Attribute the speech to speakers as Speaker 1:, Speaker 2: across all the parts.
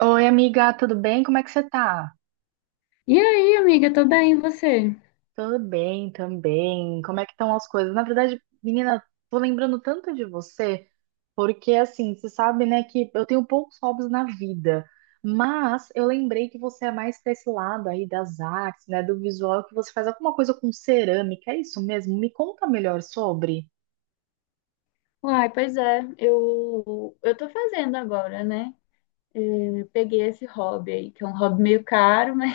Speaker 1: Oi, amiga, tudo bem? Como é que você tá?
Speaker 2: E aí, amiga, tô bem, e você?
Speaker 1: Tudo bem também. Como é que estão as coisas? Na verdade, menina, tô lembrando tanto de você, porque assim, você sabe, né, que eu tenho poucos hobbies na vida, mas eu lembrei que você é mais pra esse lado aí das artes, né, do visual, que você faz alguma coisa com cerâmica, é isso mesmo? Me conta melhor sobre.
Speaker 2: Uai, pois é, eu tô fazendo agora, né? Eu peguei esse hobby aí, que é um hobby meio caro, mas,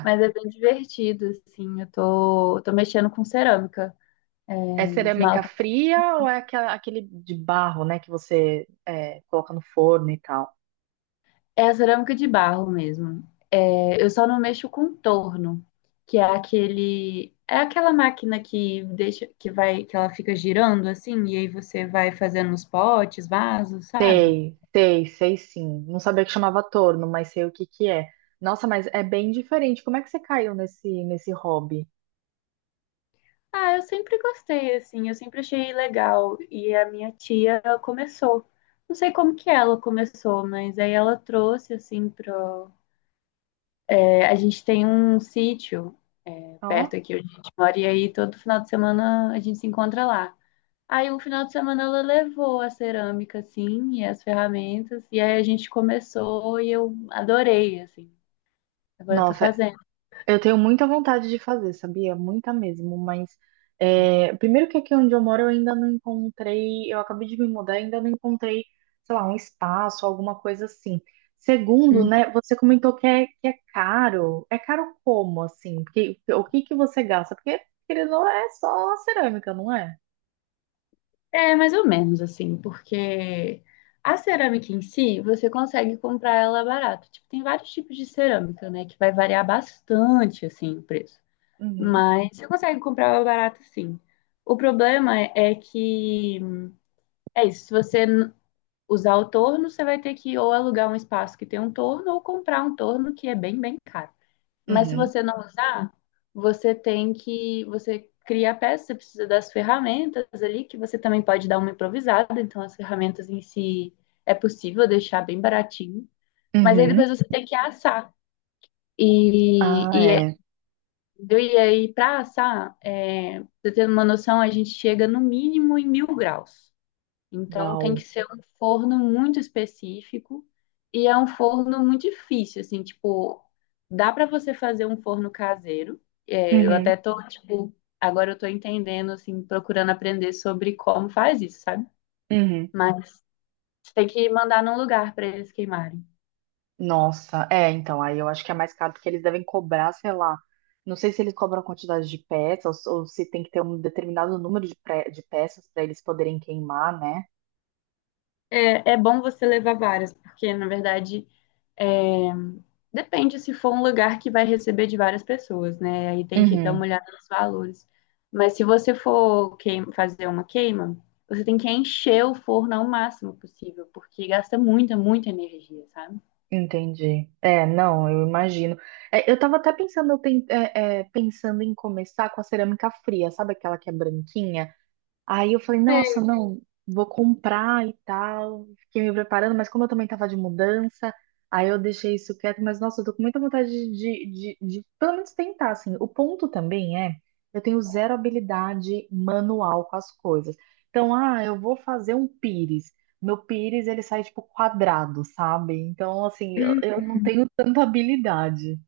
Speaker 2: mas é bem divertido, assim. Eu tô mexendo com cerâmica, é,
Speaker 1: É cerâmica
Speaker 2: esmalta.
Speaker 1: fria ou é aquele de barro, né, que coloca no forno e tal?
Speaker 2: É a cerâmica de barro mesmo. É, eu só não mexo com torno, que é aquela máquina que deixa, que vai, que ela fica girando assim, e aí você vai fazendo os potes, vasos, sabe?
Speaker 1: Sei, sei, sei sim. Não sabia que chamava torno, mas sei o que que é. Nossa, mas é bem diferente. Como é que você caiu nesse hobby?
Speaker 2: Ah, eu sempre gostei, assim, eu sempre achei legal. E a minha tia, ela começou. Não sei como que ela começou, mas aí ela trouxe, assim, pro. É, a gente tem um sítio perto
Speaker 1: Ó,
Speaker 2: aqui onde a gente mora, e aí todo final de semana a gente se encontra lá. Aí um final de semana ela levou a cerâmica, assim, e as ferramentas, e aí a gente começou e eu adorei, assim. Agora eu tô
Speaker 1: nossa,
Speaker 2: fazendo.
Speaker 1: eu tenho muita vontade de fazer, sabia? Muita mesmo, mas primeiro que aqui onde eu moro eu ainda não encontrei, eu acabei de me mudar, ainda não encontrei, sei lá, um espaço, alguma coisa assim. Segundo,
Speaker 2: Hum.
Speaker 1: né, você comentou que é caro. É caro como, assim? Porque, o que que você gasta? Porque, querendo ou não, é só cerâmica, não é?
Speaker 2: É mais ou menos assim, porque a cerâmica em si, você consegue comprar ela barato. Tipo, tem vários tipos de cerâmica, né, que vai variar bastante assim o preço.
Speaker 1: Uhum.
Speaker 2: Mas você consegue comprar ela barato sim. O problema é que é isso, se você usar o torno, você vai ter que ou alugar um espaço que tem um torno ou comprar um torno que é bem, bem caro. Mas se
Speaker 1: Uhum,
Speaker 2: você não usar, você cria a peça, você precisa das ferramentas ali, que você também pode dar uma improvisada, então as ferramentas em si é possível deixar bem baratinho, mas aí depois
Speaker 1: uhum.
Speaker 2: você tem que assar. E,
Speaker 1: Ah,
Speaker 2: e, é-
Speaker 1: é.
Speaker 2: Entendeu? E aí, para assar, pra você ter uma noção, a gente chega no mínimo em 1.000 graus. Então tem que
Speaker 1: Uau.
Speaker 2: ser um forno muito específico e é um forno muito difícil, assim, tipo, dá para você fazer um forno caseiro. É, eu até
Speaker 1: Uhum,
Speaker 2: tô, tipo, agora eu tô entendendo, assim, procurando aprender sobre como faz isso, sabe?
Speaker 1: uhum.
Speaker 2: Mas tem que mandar num lugar para eles queimarem.
Speaker 1: Nossa, é, então, aí eu acho que é mais caro porque eles devem cobrar, sei lá. Não sei se eles cobram a quantidade de peças ou se tem que ter um determinado número de, de peças para eles poderem queimar, né?
Speaker 2: É, é bom você levar várias, porque na verdade é, depende se for um lugar que vai receber de várias pessoas, né? Aí tem que dar uma
Speaker 1: Uhum,
Speaker 2: olhada nos valores. Mas se você for fazer uma queima, você tem que encher o forno ao máximo possível, porque gasta muita, muita energia, sabe?
Speaker 1: entendi. É, não, eu imagino. É, eu tava até pensando, eu pen- é, é, pensando em começar com a cerâmica fria, sabe aquela que é branquinha? Aí eu falei,
Speaker 2: Sei.
Speaker 1: nossa, não, vou comprar e tal. Fiquei me preparando, mas como eu também tava de mudança, aí eu deixei isso quieto. Mas nossa, eu tô com muita vontade de, de, de, pelo menos tentar, assim. O ponto também é, eu tenho zero habilidade manual com as coisas. Então, ah, eu vou fazer um pires. Meu pires, ele sai tipo quadrado, sabe? Então, assim, eu não tenho tanta habilidade.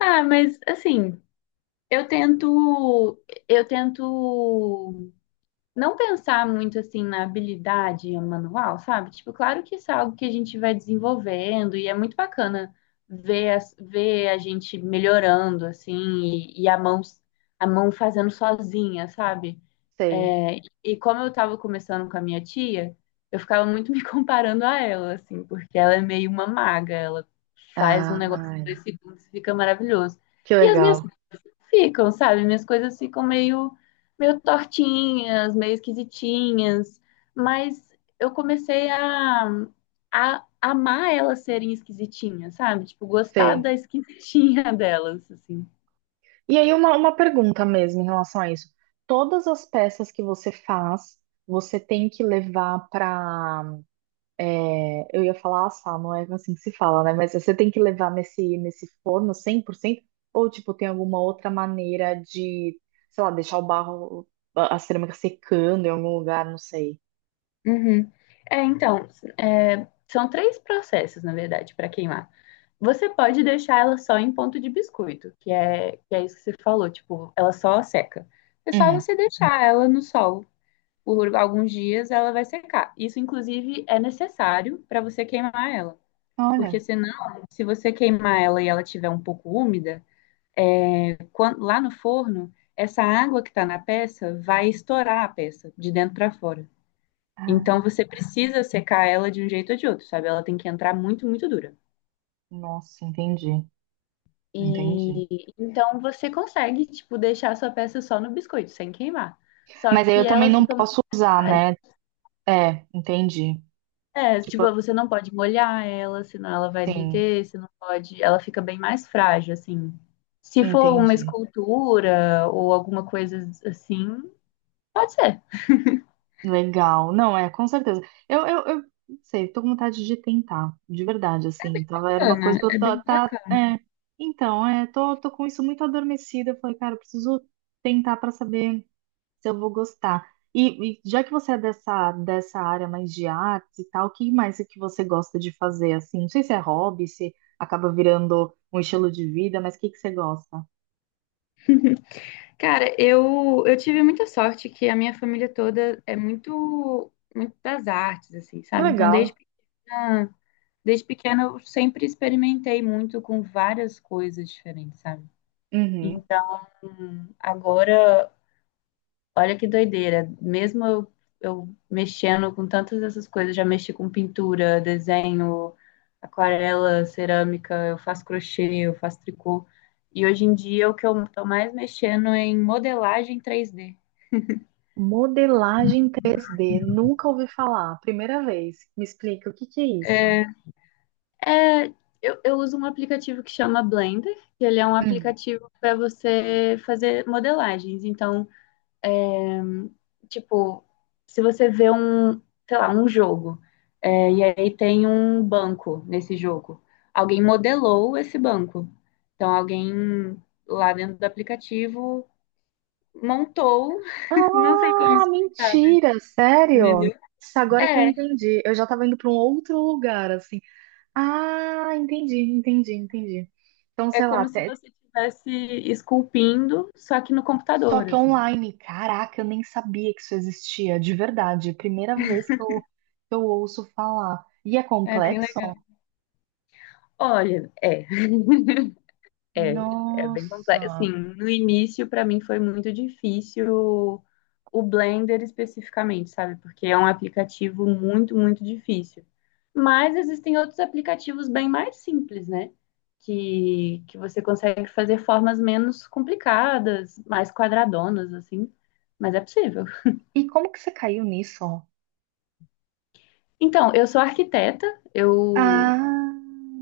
Speaker 2: Ah, mas assim, eu tento, eu tento não pensar muito assim na habilidade manual, sabe? Tipo, claro que isso é algo que a gente vai desenvolvendo e é muito bacana ver a gente melhorando assim e a mão fazendo sozinha, sabe?
Speaker 1: Sei.
Speaker 2: É, e como eu tava começando com a minha tia, eu ficava muito me comparando a ela, assim, porque ela é meio uma maga, ela faz um negócio em
Speaker 1: Ai,
Speaker 2: 2 segundos e fica maravilhoso.
Speaker 1: que
Speaker 2: E as minhas
Speaker 1: legal.
Speaker 2: ficam, sabe? Minhas coisas ficam meio, meio tortinhas, meio esquisitinhas, mas eu comecei a amar elas serem esquisitinhas, sabe? Tipo, gostar
Speaker 1: Sei.
Speaker 2: da esquisitinha delas, assim.
Speaker 1: E aí, uma pergunta mesmo em relação a isso. Todas as peças que você faz, você tem que levar para. Eu ia falar assar, não é assim que se fala, né? Mas você tem que levar nesse forno cem por cento? Ou, tipo, tem alguma outra maneira de, sei lá, deixar o barro, a cerâmica secando em algum lugar, não sei.
Speaker 2: Uhum. É, então, são três processos, na verdade, para queimar. Você pode deixar ela só em ponto de biscoito, que é isso que você falou, tipo, ela só seca. É só
Speaker 1: Uhum.
Speaker 2: você deixar ela no sol por alguns dias, ela vai secar. Isso, inclusive, é necessário para você queimar ela. Porque
Speaker 1: Olha.
Speaker 2: senão, se você queimar ela e ela estiver um pouco úmida, lá no forno, essa água que está na peça vai estourar a peça de dentro para fora. Então
Speaker 1: Ah,
Speaker 2: você precisa secar ela de um jeito ou de outro, sabe? Ela tem que entrar muito, muito dura.
Speaker 1: nossa, entendi. Entendi.
Speaker 2: E então você consegue, tipo, deixar a sua peça só no biscoito, sem queimar. Só
Speaker 1: Mas aí eu
Speaker 2: que
Speaker 1: também
Speaker 2: ela
Speaker 1: não
Speaker 2: fica muito.
Speaker 1: posso usar, né? É, entendi.
Speaker 2: É, tipo,
Speaker 1: Tipo,
Speaker 2: você não pode molhar ela, senão ela vai
Speaker 1: sim,
Speaker 2: derreter, você não pode, ela fica bem mais frágil, assim. Se for uma
Speaker 1: entendi.
Speaker 2: escultura ou alguma coisa assim, pode ser.
Speaker 1: Legal. Não, é, com certeza. Eu não sei, tô com vontade de tentar, de verdade, assim. Tava, era uma coisa que
Speaker 2: Bacana,
Speaker 1: eu
Speaker 2: é
Speaker 1: tá,
Speaker 2: bem
Speaker 1: tá-
Speaker 2: bacana.
Speaker 1: é. Então, é, tô com isso muito adormecida. Eu falei, cara, eu preciso tentar pra saber se eu vou gostar. E já que você é dessa, dessa área mais de artes e tal, o que mais é que você gosta de fazer, assim? Não sei se é hobby, se acaba virando um estilo de vida, mas o que que você gosta?
Speaker 2: Cara, eu tive muita sorte que a minha família toda é muito, muito das artes, assim,
Speaker 1: Que
Speaker 2: sabe? Então,
Speaker 1: legal.
Speaker 2: pequena, desde pequena eu sempre experimentei muito com várias coisas diferentes, sabe?
Speaker 1: Uhum.
Speaker 2: Então, agora. Olha que doideira. Mesmo eu mexendo com tantas dessas coisas, já mexi com pintura, desenho, aquarela, cerâmica, eu faço crochê, eu faço tricô. E hoje em dia o que eu tô mais mexendo é em modelagem 3D.
Speaker 1: Modelagem 3D, nunca ouvi falar, primeira vez. Me explica o que que é isso?
Speaker 2: É, é, eu uso um aplicativo que chama Blender, que ele é um
Speaker 1: Hum.
Speaker 2: aplicativo para você fazer modelagens. Então, tipo, se você vê um, sei lá, um jogo, e aí tem um banco nesse jogo. Alguém modelou esse banco. Então, alguém lá dentro do aplicativo montou, não sei como
Speaker 1: Ah,
Speaker 2: explicar, mas
Speaker 1: mentira, sério?
Speaker 2: entendeu?
Speaker 1: Nossa, agora que eu
Speaker 2: É,
Speaker 1: entendi. Eu já estava indo para um outro lugar, assim. Ah, entendi, entendi, entendi. Então,
Speaker 2: é
Speaker 1: sei lá,
Speaker 2: como se
Speaker 1: até...
Speaker 2: você estivesse esculpindo, só que no
Speaker 1: só
Speaker 2: computador,
Speaker 1: que
Speaker 2: assim.
Speaker 1: online. Caraca, eu nem sabia que isso existia, de verdade. Primeira vez que eu ouço falar. E é
Speaker 2: É bem
Speaker 1: complexo?
Speaker 2: legal. Olha. É bem complexo.
Speaker 1: Nossa.
Speaker 2: Assim, no início, para mim, foi muito difícil o Blender especificamente, sabe? Porque é um aplicativo muito, muito difícil. Mas existem outros aplicativos bem mais simples, né? Que você consegue fazer formas menos complicadas, mais quadradonas, assim. Mas é possível.
Speaker 1: E como que você caiu nisso?
Speaker 2: Então, eu sou arquiteta, eu
Speaker 1: Ah,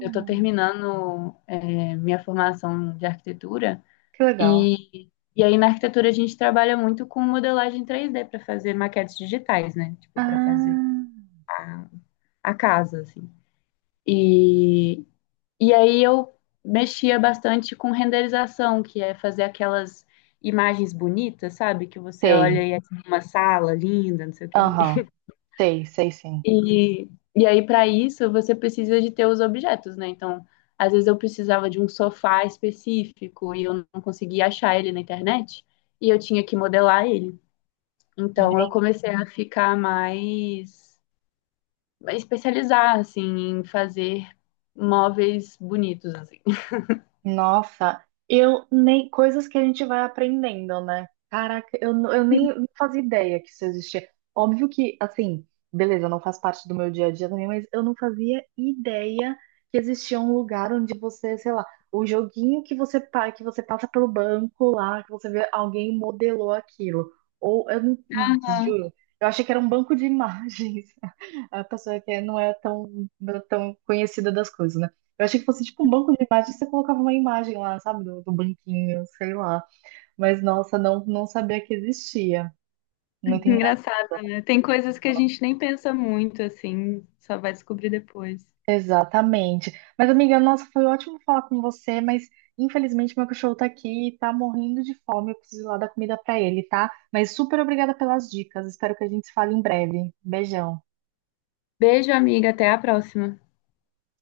Speaker 2: eu estou terminando, minha formação de arquitetura.
Speaker 1: que legal.
Speaker 2: E, e aí na arquitetura a gente trabalha muito com modelagem 3D para fazer maquetes digitais, né? Tipo, para fazer
Speaker 1: Ah,
Speaker 2: a, a casa, assim. E, e aí eu mexia bastante com renderização, que é fazer aquelas imagens bonitas, sabe? Que você olha
Speaker 1: sei.
Speaker 2: e é tipo uma sala linda, não sei o quê.
Speaker 1: Aham, sei, sei sim.
Speaker 2: E, e aí, para isso, você precisa de ter os objetos, né? Então, às vezes eu precisava de um sofá específico e eu não conseguia achar ele na internet, e eu tinha que modelar ele. Então, eu comecei a ficar mais, a especializar, assim, em fazer móveis bonitos, assim.
Speaker 1: Nossa, eu nem coisas que a gente vai aprendendo, né? Caraca, eu nem não fazia ideia que isso existia. Óbvio que, assim, beleza, não faz parte do meu dia a dia também, mas eu não fazia ideia que existia um lugar onde você, sei lá, o joguinho que você, que você passa pelo banco lá, que você vê alguém modelou aquilo. Ou eu não
Speaker 2: Ah,
Speaker 1: juro, eu achei que era um banco de imagens. A pessoa que não é tão, tão conhecida das coisas, né? Eu achei que fosse tipo um banco de imagens, você colocava uma imagem lá, sabe, do banquinho, sei lá. Mas nossa, não, não sabia que existia. Muito engraçado.
Speaker 2: engraçado, né? Tem coisas que a gente nem pensa muito, assim, só vai descobrir depois.
Speaker 1: Exatamente. Mas, amiga, nossa, foi ótimo falar com você, mas infelizmente meu cachorro tá aqui e tá morrendo de fome. Eu preciso ir lá dar comida pra ele, tá? Mas super obrigada pelas dicas. Espero que a gente se fale em breve. Beijão.
Speaker 2: Beijo, amiga, até a próxima.